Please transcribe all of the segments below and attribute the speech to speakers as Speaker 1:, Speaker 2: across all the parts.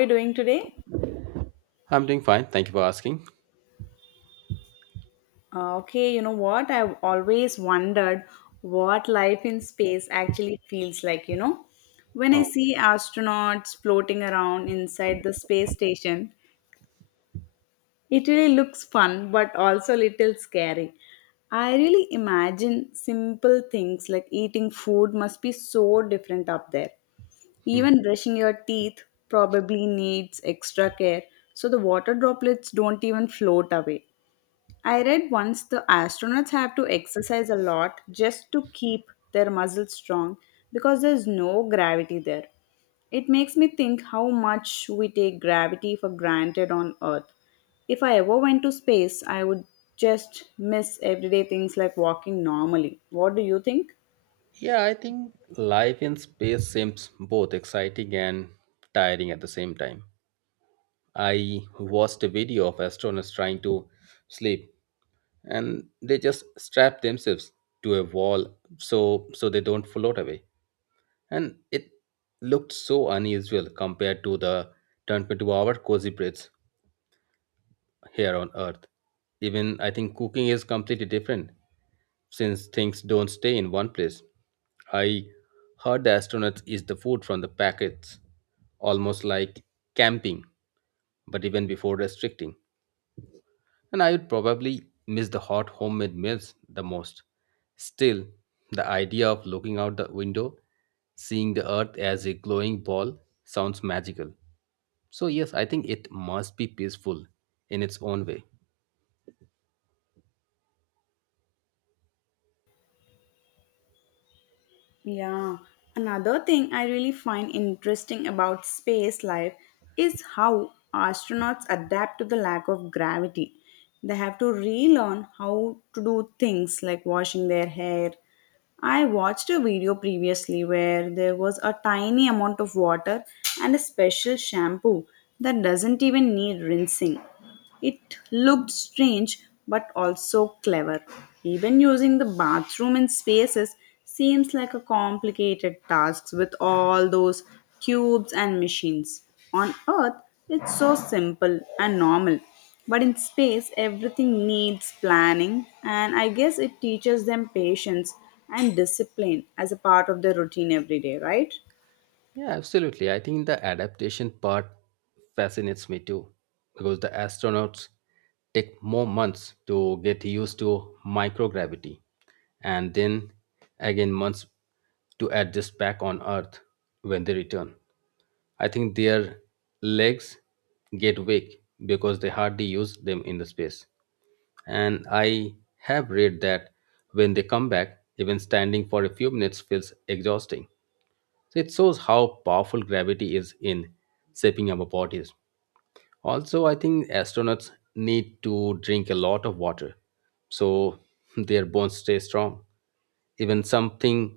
Speaker 1: You doing today?
Speaker 2: I'm doing fine. Thank you for asking.
Speaker 1: Okay, you know what? I've always wondered what life in space actually feels like, you know? When I
Speaker 2: Oh,
Speaker 1: see astronauts floating around inside the space station, it really looks fun but also little scary. I really imagine simple things like eating food must be so different up there.
Speaker 2: hmm.
Speaker 1: Even brushing your teeth probably needs extra care so the water droplets don't even float away. I read once the astronauts have to exercise a lot just to keep their muscles strong because there's no gravity there. It makes me think how much we take gravity for granted on Earth. If I ever went to space, I would just miss everyday things like walking normally. What do you think?
Speaker 2: Yeah, I think life in space seems both exciting and tiring at the same time. I watched a video of astronauts trying to sleep, and they just strap themselves to a wall so they don't float away. And it looked so unusual compared to the 22-hour cozy breaths here on Earth. Even I think cooking is completely different since things don't stay in one place. I heard the astronauts eat the food from the packets, almost like camping, but even before restricting. And I would probably miss the hot homemade meals the most. Still, the idea of looking out the window seeing the Earth as a glowing ball sounds magical. So yes, I think it must be peaceful in its own way.
Speaker 1: Yeah, another thing I really find interesting about space life is how astronauts adapt to the lack of gravity. They have to relearn how to do things like washing their hair. I watched a video previously where there was a tiny amount of water and a special shampoo that doesn't even need rinsing. It looked strange but also clever. Even using the bathroom in spaces seems like a complicated task with all those tubes and machines. On Earth, it's so simple and normal. But in space, everything needs planning, and I guess it teaches them patience and discipline as a part of their routine every day, right?
Speaker 2: Yeah, absolutely. I think the adaptation part fascinates me too, because the astronauts take more months to get used to microgravity and then again months to adjust back on Earth when they return. I think their legs get weak because they hardly use them in the space. And I have read that when they come back, even standing for a few minutes feels exhausting. So it shows how powerful gravity is in shaping our bodies. Also, I think astronauts need to drink a lot of water so their bones stay strong. Even something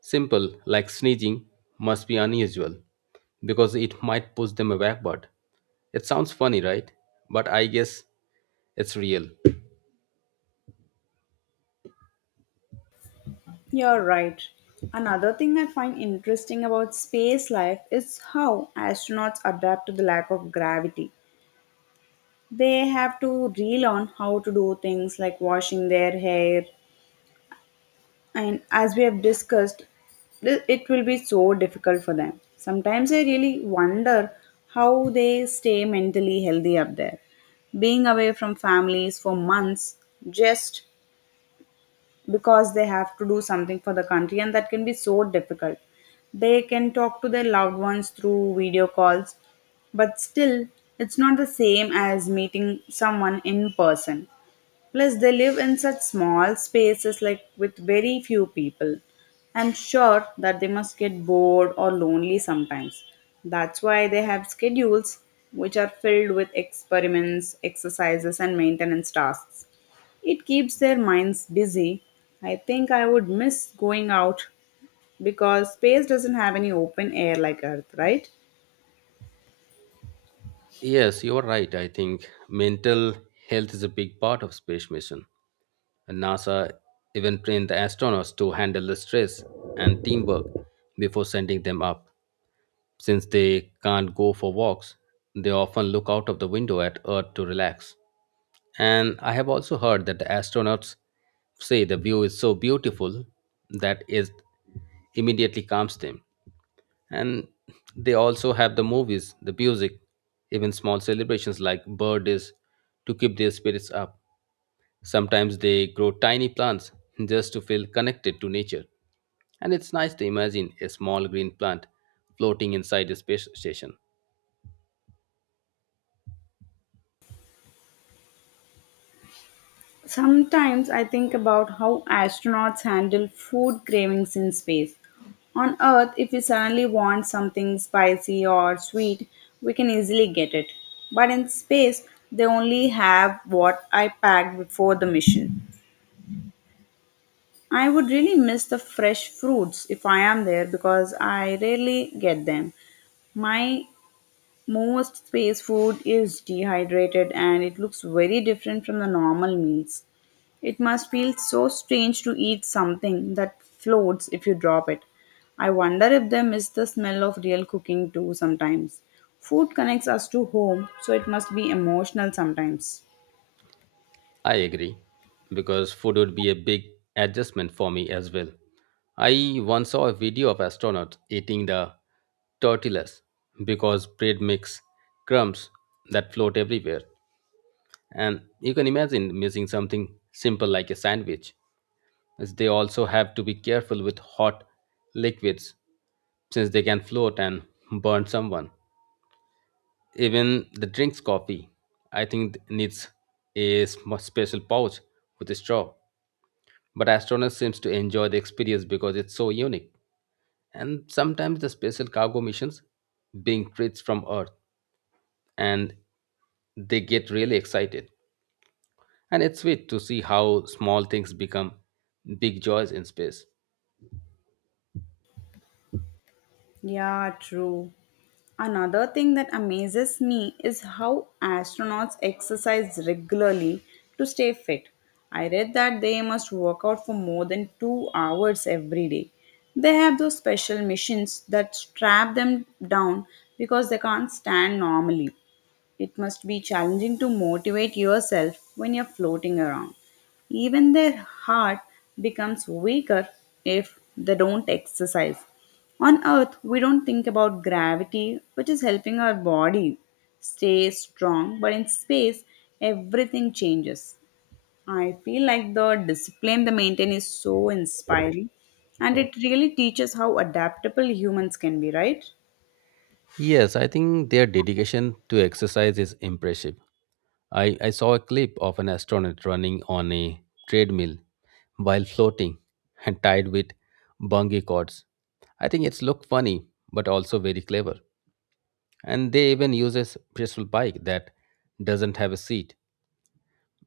Speaker 2: simple like sneezing must be unusual because it might push them backward. It sounds funny, right? But I guess it's real.
Speaker 1: You're right. Another thing I find interesting about space life is how astronauts adapt to the lack of gravity. They have to relearn how to do things like washing their hair, and as we have discussed, it will be so difficult for them. Sometimes I really wonder how they stay mentally healthy up there. Being away from families for months just because they have to do something for the country, and that can be so difficult. They can talk to their loved ones through video calls, but still it's not the same as meeting someone in person. Plus they live in such small spaces, like with very few people. I'm sure that they must get bored or lonely sometimes. That's why they have schedules which are filled with experiments, exercises and maintenance tasks. It keeps their minds busy. I think I would miss going out because space doesn't have any open air like Earth, right?
Speaker 2: Yes, you're right. I think mental health is a big part of space mission. And NASA even trained the astronauts to handle the stress and teamwork before sending them up. Since they can't go for walks, they often look out of the window at Earth to relax. And I have also heard that the astronauts say the view is so beautiful that it immediately calms them. And they also have the movies, the music, even small celebrations like birthdays to keep their spirits up. Sometimes they grow tiny plants just to feel connected to nature. And it's nice to imagine a small green plant floating inside a space station.
Speaker 1: Sometimes I think about how astronauts handle food cravings in space. On Earth, if we suddenly want something spicy or sweet, we can easily get it. But in space, they only have what I packed before the mission. I would really miss the fresh fruits if I am there because I rarely get them. My most space food is dehydrated and it looks very different from the normal meals. It must feel so strange to eat something that floats if you drop it. I wonder if they miss the smell of real cooking too sometimes. Food connects us to home, so it must be emotional sometimes.
Speaker 2: I agree, because food would be a big adjustment for me as well. I once saw a video of astronauts eating the tortillas because bread makes crumbs that float everywhere. And you can imagine missing something simple like a sandwich, as they also have to be careful with hot liquids since they can float and burn someone. Even the drinks coffee, I think needs a special pouch with a straw. But astronauts seems to enjoy the experience because it's so unique. And sometimes the special cargo missions being treats from Earth, and they get really excited. And it's sweet to see how small things become big joys in space.
Speaker 1: Yeah, true. Another thing that amazes me is how astronauts exercise regularly to stay fit. I read that they must work out for more than 2 hours every day. They have those special machines that strap them down because they can't stand normally. It must be challenging to motivate yourself when you're floating around. Even their heart becomes weaker if they don't exercise. On earth, we don't think about gravity, which is helping our body stay strong, but in space, everything changes. I feel like the discipline they maintain is so inspiring and it really teaches how adaptable humans can be, right?
Speaker 2: Yes, I think their dedication to exercise is impressive. I saw a clip of an astronaut running on a treadmill while floating and tied with bungee cords. I think it's looked funny but also very clever. And they even use a petrol bike that doesn't have a seat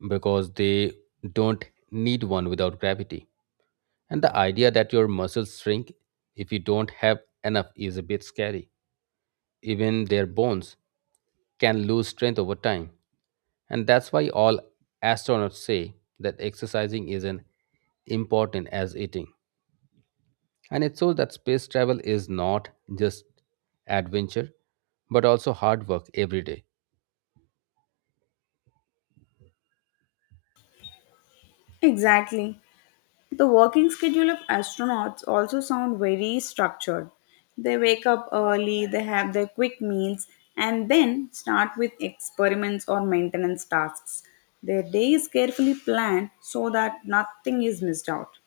Speaker 2: because they don't need one without gravity. And the idea that your muscles shrink if you don't have enough is a bit scary. Even their bones can lose strength over time. And that's why all astronauts say that exercising isn't important as eating. And it shows that space travel is not just adventure, but also hard work every day.
Speaker 1: Exactly. The working schedule of astronauts also sound very structured. They wake up early, they have their quick meals, and then start with experiments or maintenance tasks. Their day is carefully planned so that nothing is missed out.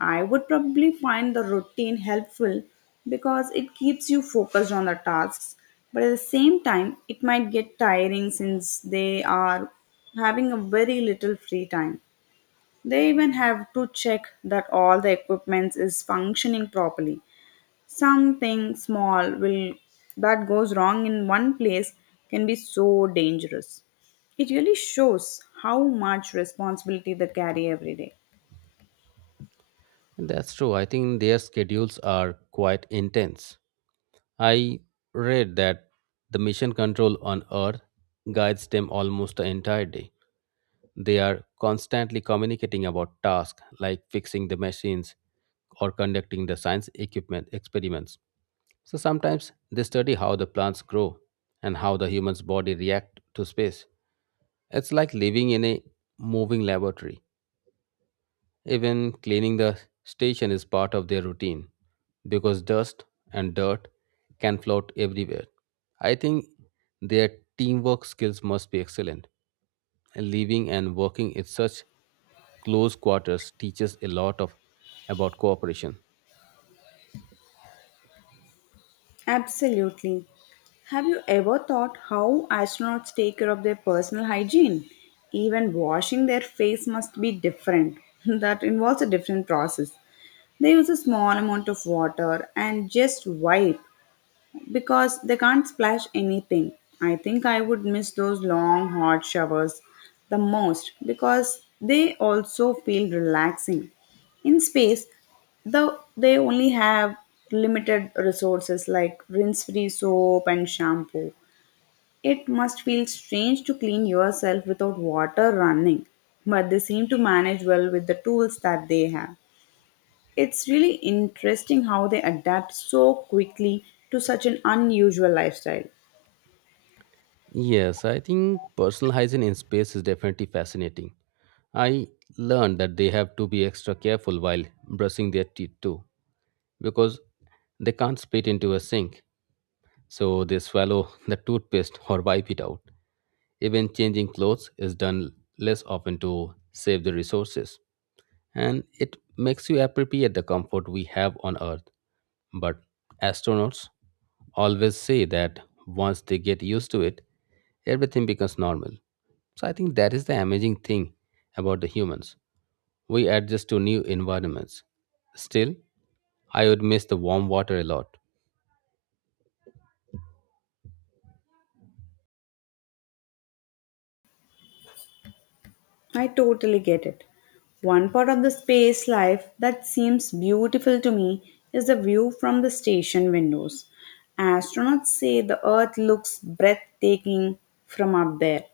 Speaker 1: I would probably find the routine helpful because it keeps you focused on the tasks, but at the same time, it might get tiring since they are having a very little free time. They even have to check that all the equipment is functioning properly. Something small will that goes wrong in one place can be so dangerous. It really shows how much responsibility they carry every day.
Speaker 2: And that's true. I think their schedules are quite intense. I read that the mission control on Earth guides them almost the entire day. They are constantly communicating about tasks like fixing the machines or conducting the science equipment experiments. So sometimes they study how the plants grow and how the human's body react to space. It's like living in a moving laboratory. Even cleaning the station is part of their routine because dust and dirt can float everywhere. I think their teamwork skills must be excellent. Living and working in such close quarters teaches a lot of about cooperation.
Speaker 1: Absolutely. Have you ever thought how astronauts take care of their personal hygiene? Even washing their face must be different. that involves a different process. They use a small amount of water and just wipe because they can't splash anything. I think I would miss those long hot showers the most because they also feel relaxing. In space, though they only have limited resources like rinse-free soap and shampoo. It must feel strange to clean yourself without water running, but they seem to manage well with the tools that they have. It's really interesting how they adapt so quickly to such an unusual lifestyle.
Speaker 2: Yes, I think personal hygiene in space is definitely fascinating. I learned that they have to be extra careful while brushing their teeth too, because they can't spit into a sink, so they swallow the toothpaste or wipe it out. Even changing clothes is done less often to save the resources, and it makes you appreciate the comfort we have on Earth. But astronauts always say that once they get used to it, everything becomes normal. So I think that is the amazing thing about the humans. We adjust to new environments. Still, I would miss the warm water a lot.
Speaker 1: I totally get it. One part of the space life that seems beautiful to me is the view from the station windows. Astronauts say the Earth looks breathtaking from up there.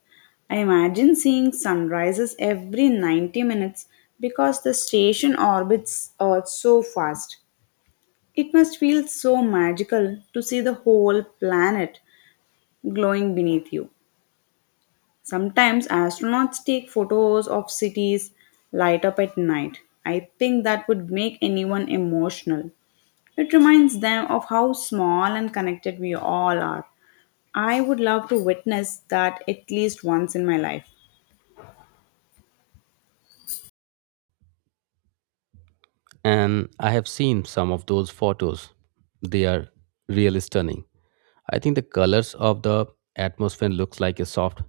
Speaker 1: I imagine seeing sunrises every 90 minutes because the station orbits Earth so fast. It must feel so magical to see the whole planet glowing beneath you. Sometimes astronauts take photos of cities light up at night. I think that would make anyone emotional. It reminds them of how small and connected we all are. I would love to witness that at least once in my life.
Speaker 2: And I have seen some of those photos. They are really stunning. I think the colors of the atmosphere looks like a soft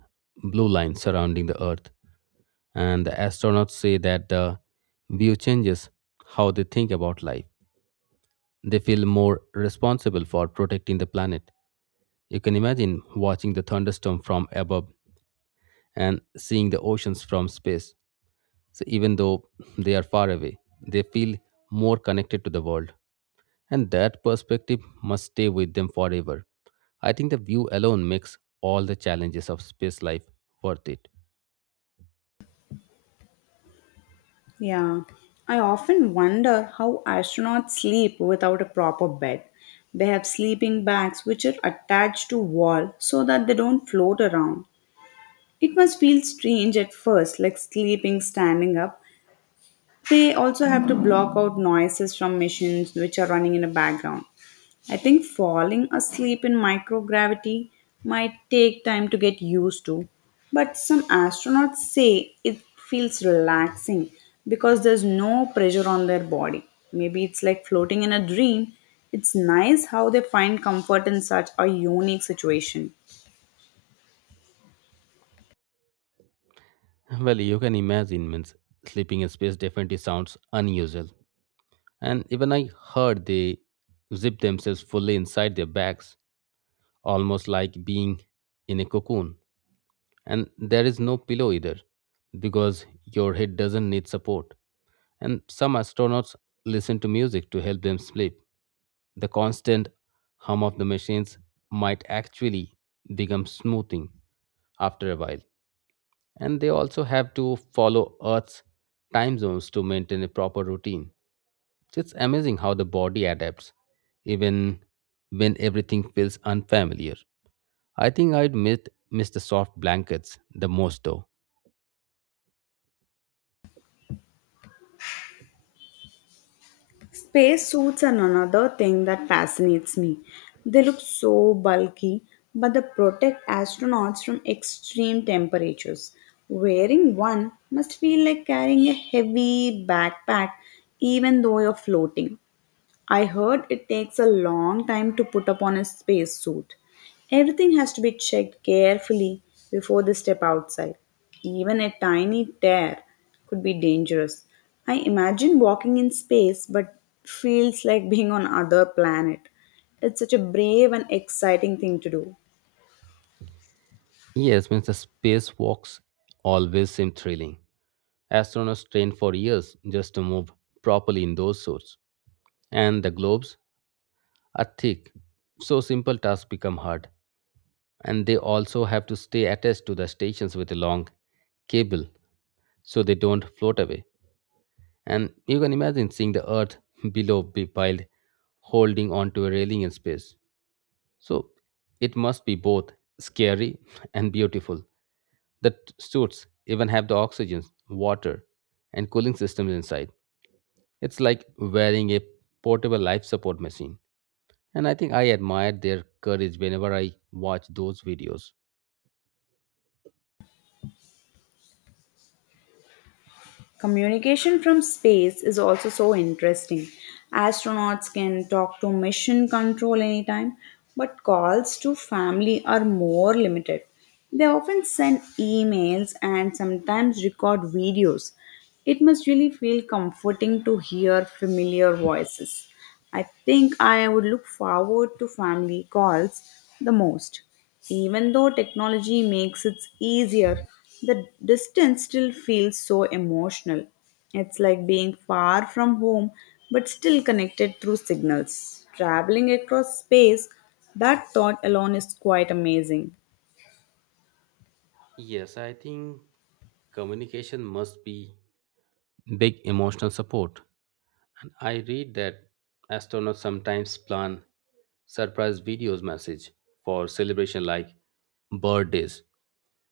Speaker 2: blue line surrounding the Earth. And the astronauts say that the view changes how they think about life. They feel more responsible for protecting the planet. You can imagine watching the thunderstorm from above and seeing the oceans from space. So, even though they are far away, they feel more connected to the world. And that perspective must stay with them forever. I think the view alone makes all the challenges of space life worth it.
Speaker 1: Yeah. I often wonder how astronauts sleep without a proper bed. They have sleeping bags which are attached to wall so that they don't float around. It must feel strange at first, like sleeping standing up. They also have to block out noises from machines which are running in the background. I think falling asleep in microgravity might take time to get used to, but some astronauts say it feels relaxing because there's no pressure on their body. Maybe it's like floating in a dream. It's nice how they find comfort in such a unique situation.
Speaker 2: Well, you can imagine, means sleeping in space definitely sounds unusual. And even I heard they zip themselves fully inside their bags, almost like being in a cocoon. And there is no pillow either, because your head doesn't need support. And some astronauts listen to music to help them sleep. The constant hum of the machines might actually become smoothing after a while, and they also have to follow Earth's time zones to maintain a proper routine. It's amazing how the body adapts, even when everything feels unfamiliar. I think I'd miss the soft blankets the most though.
Speaker 1: Spacesuits are another thing that fascinates me. They look so bulky, but they protect astronauts from extreme temperatures. Wearing one must feel like carrying a heavy backpack, even though you're floating. I heard it takes a long time to put upon a spacesuit. Everything has to be checked carefully before they step outside. Even a tiny tear could be dangerous. I imagine walking in space but feels like being on other planet. It's such a brave and exciting thing to do.
Speaker 2: Yes, means the spacewalks always seem thrilling. Astronauts train for years just to move properly in those suits. And the globes are thick, so simple tasks become hard. And they also have to stay attached to the stations with a long cable so they don't float away. And you can imagine seeing the earth below be piled holding onto a railing in space. So it must be both scary and beautiful. The suits even have the oxygen, water, and cooling systems inside. It's like wearing a portable life support machine. And I think I admire their courage whenever I watch those videos.
Speaker 1: Communication from space is also so interesting. Astronauts can talk to mission control anytime, but calls to family are more limited. They often send emails and sometimes record videos. It must really feel comforting to hear familiar voices. I think I would look forward to family calls the most. Even though technology makes it easier, the distance still feels so emotional. It's like being far from home but still connected through signals. Traveling across space, that thought alone is quite amazing.
Speaker 2: Yes, I think communication must be big emotional support. And I read that astronauts sometimes plan surprise videos message for celebration like birthdays.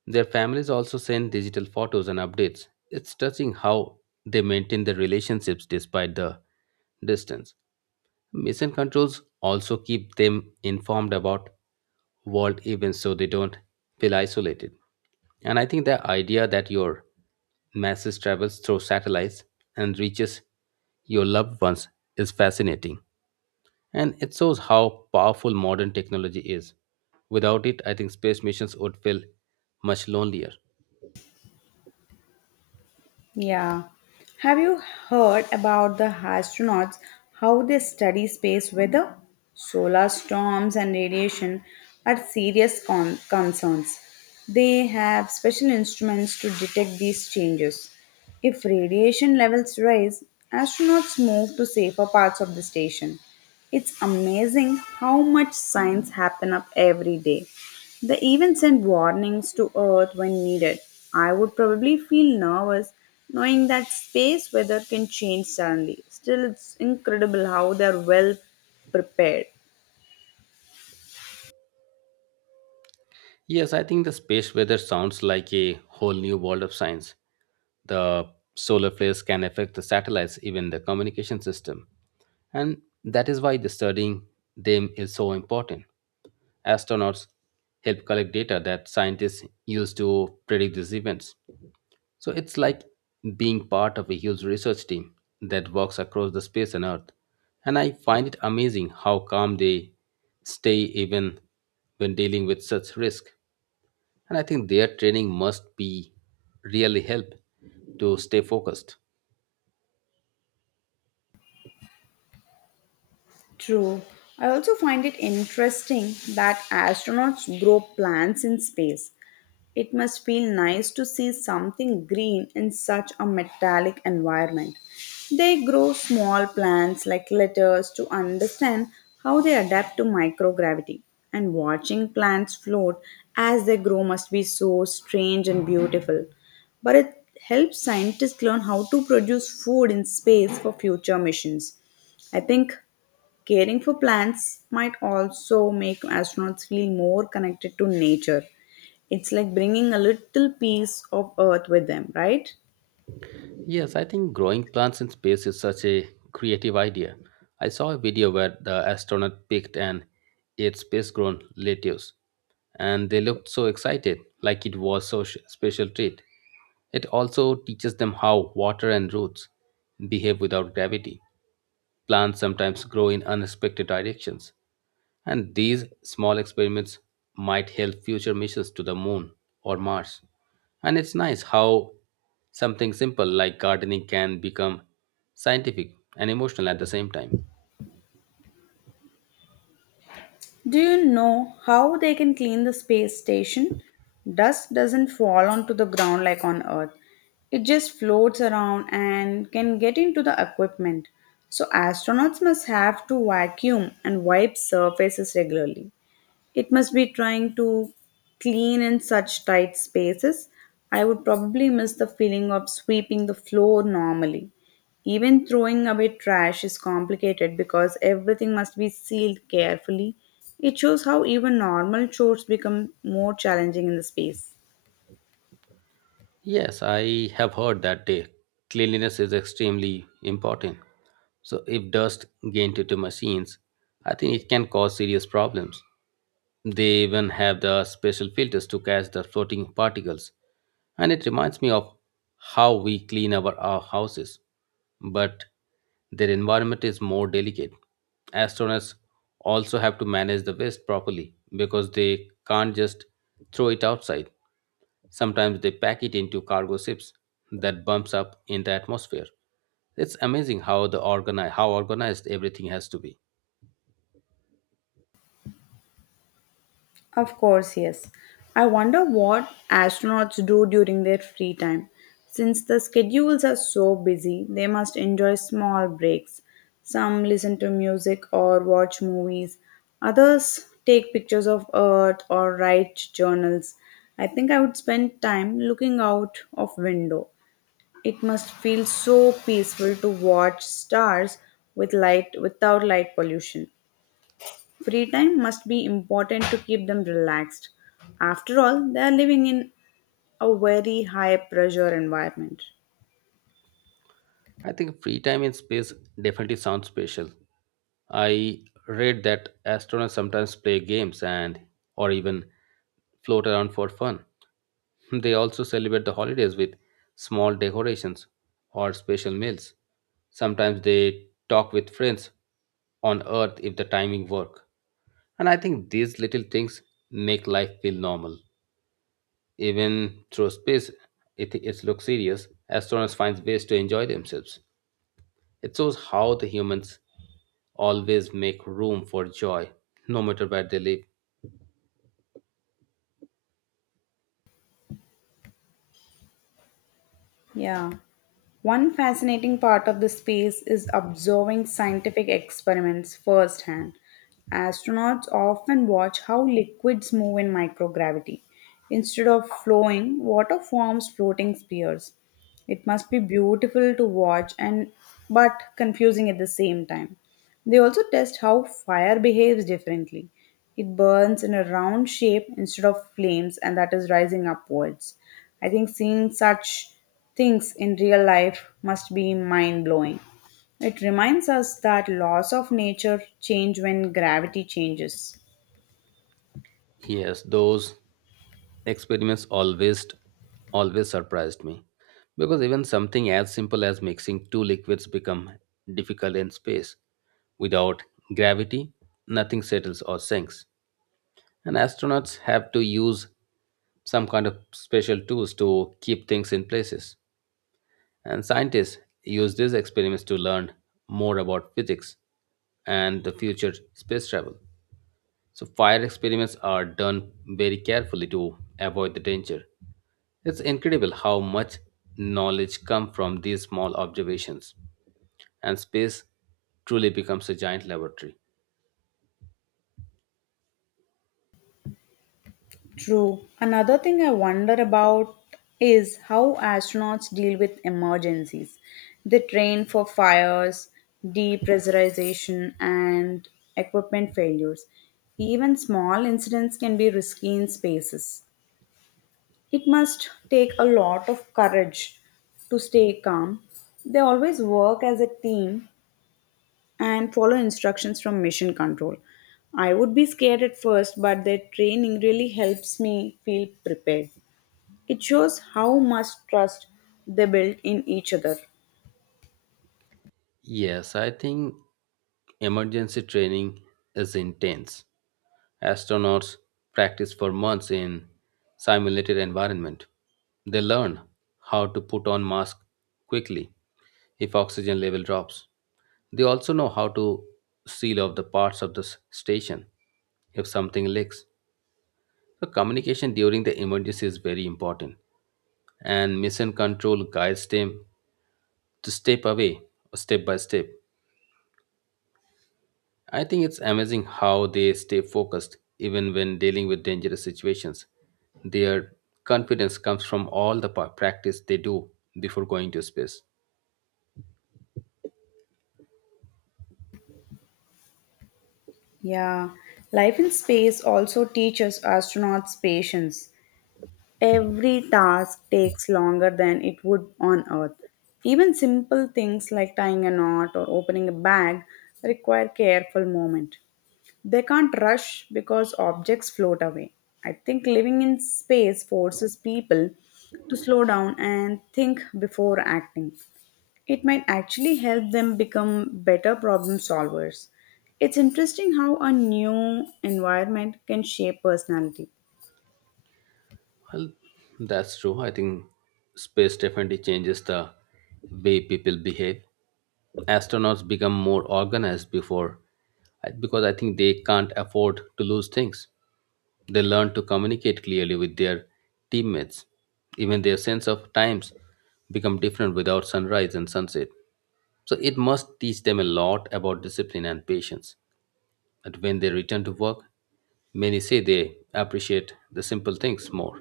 Speaker 2: Their families also send digital photos and updates. It's touching how they maintain their relationships despite the distance. Mission controls also keep them informed about world events so they don't feel isolated. And I think the idea that your message travels through satellites and reaches your loved ones is fascinating. And it shows how powerful modern technology is. Without it, I think space missions would feel much lonelier.
Speaker 1: Yeah. Have you heard about the astronauts, how they study space weather? Solar storms and radiation are serious concerns. They have special instruments to detect these changes. If radiation levels rise, astronauts move to safer parts of the station. It's amazing how much science happen up every day. They even send warnings to Earth when needed. I would probably feel nervous knowing that space weather can change suddenly. Still, it's incredible how they're well prepared.
Speaker 2: Yes, I think the space weather sounds like a whole new world of science. The solar flares can affect the satellites, even the communication system. And that is why the studying them is so important. Astronauts help collect data that scientists use to predict these events. So it's like being part of a huge research team that works across the space and Earth. And I find it amazing how calm they stay even when dealing with such risk. And I think their training must be really help to stay focused.
Speaker 1: True. I also find it interesting that astronauts grow plants in space. It must feel nice to see something green in such a metallic environment. They grow small plants like lettuce to understand how they adapt to microgravity. And watching plants float as they grow must be so strange and beautiful. But it helps scientists learn how to produce food in space for future missions. I think caring for plants might also make astronauts feel more connected to nature. It's like bringing a little piece of Earth with them, right?
Speaker 2: Yes, I think growing plants in space is such a creative idea. I saw a video where the astronaut picked and ate space grown lettuce, and they looked so excited, like it was so special treat. It also teaches them how water and roots behave without gravity. Plants sometimes grow in unexpected directions, and these small experiments might help future missions to the moon or Mars. And it's nice how something simple like gardening can become scientific and emotional at the same time.
Speaker 1: Do you know how they can clean the space station? Dust doesn't fall onto the ground like on Earth. It just floats around and can get into the equipment. So astronauts must have to vacuum and wipe surfaces regularly. It must be trying to clean in such tight spaces. I would probably miss the feeling of sweeping the floor normally. Even throwing away trash is complicated because everything must be sealed carefully. It shows how even normal chores become more challenging in the space.
Speaker 2: Yes, I have heard that day. Cleanliness is extremely important. So if dust gets into machines, I think it can cause serious problems. They even have the special filters to catch the floating particles. And it reminds me of how we clean our houses. But their environment is more delicate. Astronauts also have to manage the waste properly because they can't just throw it outside. Sometimes they pack it into cargo ships that bumps up in the atmosphere. It's amazing how the how organized everything has to be.
Speaker 1: Of course, yes. I wonder what astronauts do during their free time. Since the schedules are so busy, they must enjoy small breaks. Some listen to music or watch movies. Others take pictures of Earth or write journals. I think I would spend time looking out of window. It must feel so peaceful to watch stars with light without light pollution. Free time must be important to keep them relaxed. After all, they are living in a very high pressure environment.
Speaker 2: I think free time in space definitely sounds special. I read that astronauts sometimes play games and or even float around for fun. They also celebrate the holidays with small decorations or special meals. Sometimes they talk with friends on earth if the timing work. And I think these little things make life feel normal. Even through space, it looks serious. Astronauts find ways to enjoy themselves. It shows how the humans always make room for joy, no matter where they live.
Speaker 1: Yeah. One fascinating part of the space is observing scientific experiments firsthand. Astronauts often watch how liquids move in microgravity. Instead of flowing, water forms floating spheres. It must be beautiful to watch and but confusing at the same time. They also test how fire behaves differently. It burns in a round shape instead of flames, and that is rising upwards. I think seeing such things in real life must be mind blowing. It reminds us that laws of nature change when gravity changes.
Speaker 2: Yes, those experiments always surprised me because even something as simple as mixing two liquids become difficult in space. Without gravity, nothing settles or sinks. And astronauts have to use some kind of special tools to keep things in places. And scientists use these experiments to learn more about physics and the future space travel. So fire experiments are done very carefully to avoid the danger. It's incredible how much knowledge comes from these small observations, and space truly becomes a giant laboratory.
Speaker 1: True. Another thing I wonder about is how astronauts deal with emergencies. They train for fires, depressurization, and equipment failures. Even small incidents can be risky in spaces. It must take a lot of courage to stay calm. They always work as a team and follow instructions from mission control. I would be scared at first, but their training really helps me feel prepared. It shows how much trust they built in each other.
Speaker 2: Yes, I think emergency training is intense. Astronauts practice for months in simulated environment. They learn how to put on mask quickly if oxygen level drops. They also know how to seal off the parts of the station if something leaks. So communication during the emergency is very important, and mission control guides them to step away step by step. I think it's amazing how they stay focused even when dealing with dangerous situations. Their confidence comes from all the practice they do before going to space.
Speaker 1: Yeah, life in space also teaches astronauts patience. Every task takes longer than it would on Earth. Even simple things like tying a knot or opening a bag require careful movement. They can't rush because objects float away. I think living in space forces people to slow down and think before acting. It might actually help them become better problem solvers. It's interesting how a new environment can shape personality.
Speaker 2: Well, that's true. I think space definitely changes the way people behave. Astronauts become more organized because I think they can't afford to lose things. They learn to communicate clearly with their teammates. Even their sense of times become different without sunrise and sunset. So it must teach them a lot about discipline and patience. And when they return to work, many say they appreciate the simple things more.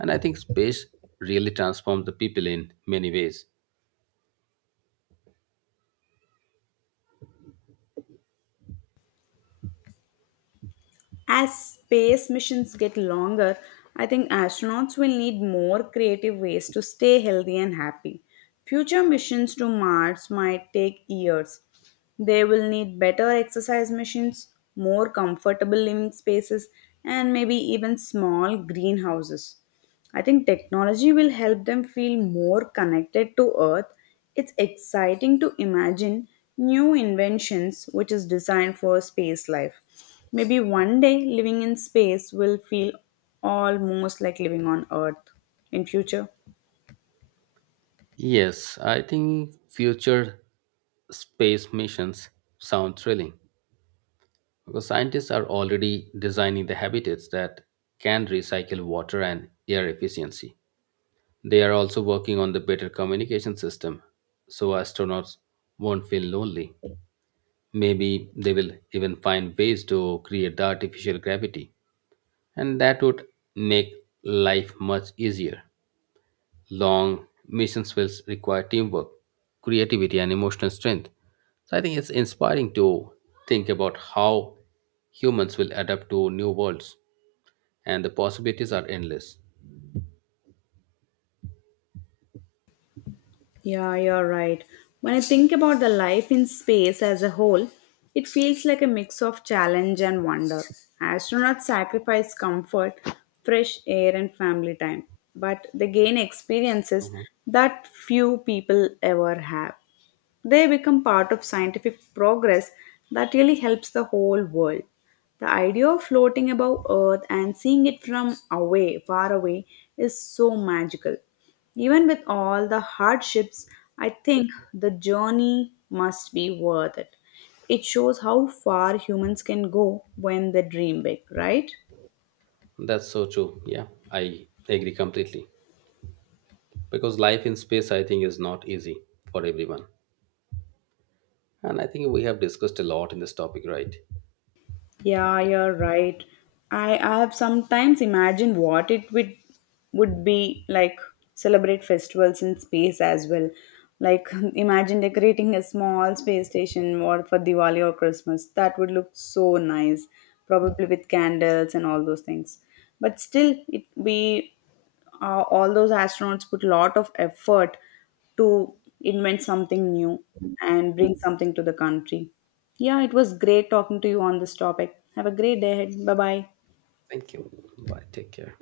Speaker 2: And I think space really transforms the people in many ways.
Speaker 1: As space missions get longer, I think astronauts will need more creative ways to stay healthy and happy. Future missions to Mars might take years. They will need better exercise machines, more comfortable living spaces, and maybe even small greenhouses. I think technology will help them feel more connected to Earth. It's exciting to imagine new inventions which is designed for space life. Maybe one day living in space will feel almost like living on Earth in future.
Speaker 2: Yes, I think future space missions sound thrilling because scientists are already designing the habitats that can recycle water and air efficiency. They are also working on the better communication system so astronauts won't feel lonely. Maybe they will even find ways to create the artificial gravity, and that would make life much easier. Long missions will require teamwork, creativity, and emotional strength. So I think it's inspiring to think about how humans will adapt to new worlds, and the possibilities are endless.
Speaker 1: Yeah, you're right. When I think about the life in space as a whole, it feels like a mix of challenge and wonder. Astronauts sacrifice comfort, fresh air, and family time, but they gain experiences that few people ever have. They become part of scientific progress that really helps the whole world. The idea of floating above Earth and seeing it from away, far away, is so magical. Even with all the hardships, I think the journey must be worth it. It shows how far humans can go when they dream big, right?
Speaker 2: That's so true. Yeah, I agree completely. Because life in space, I think, is not easy for everyone. And I think we have discussed a lot in this topic, right?
Speaker 1: Yeah, you're right. I have sometimes imagined what it would be like celebrate festivals in space as well. Like imagine decorating a small space station or for Diwali or Christmas. That would look so nice, probably with candles and all those things. But still, it we all those astronauts put a lot of effort to invent something new and bring something to the country. Yeah, it was great talking to you on this topic. Have a great day ahead. Bye bye.
Speaker 2: Thank you. Bye. Take care.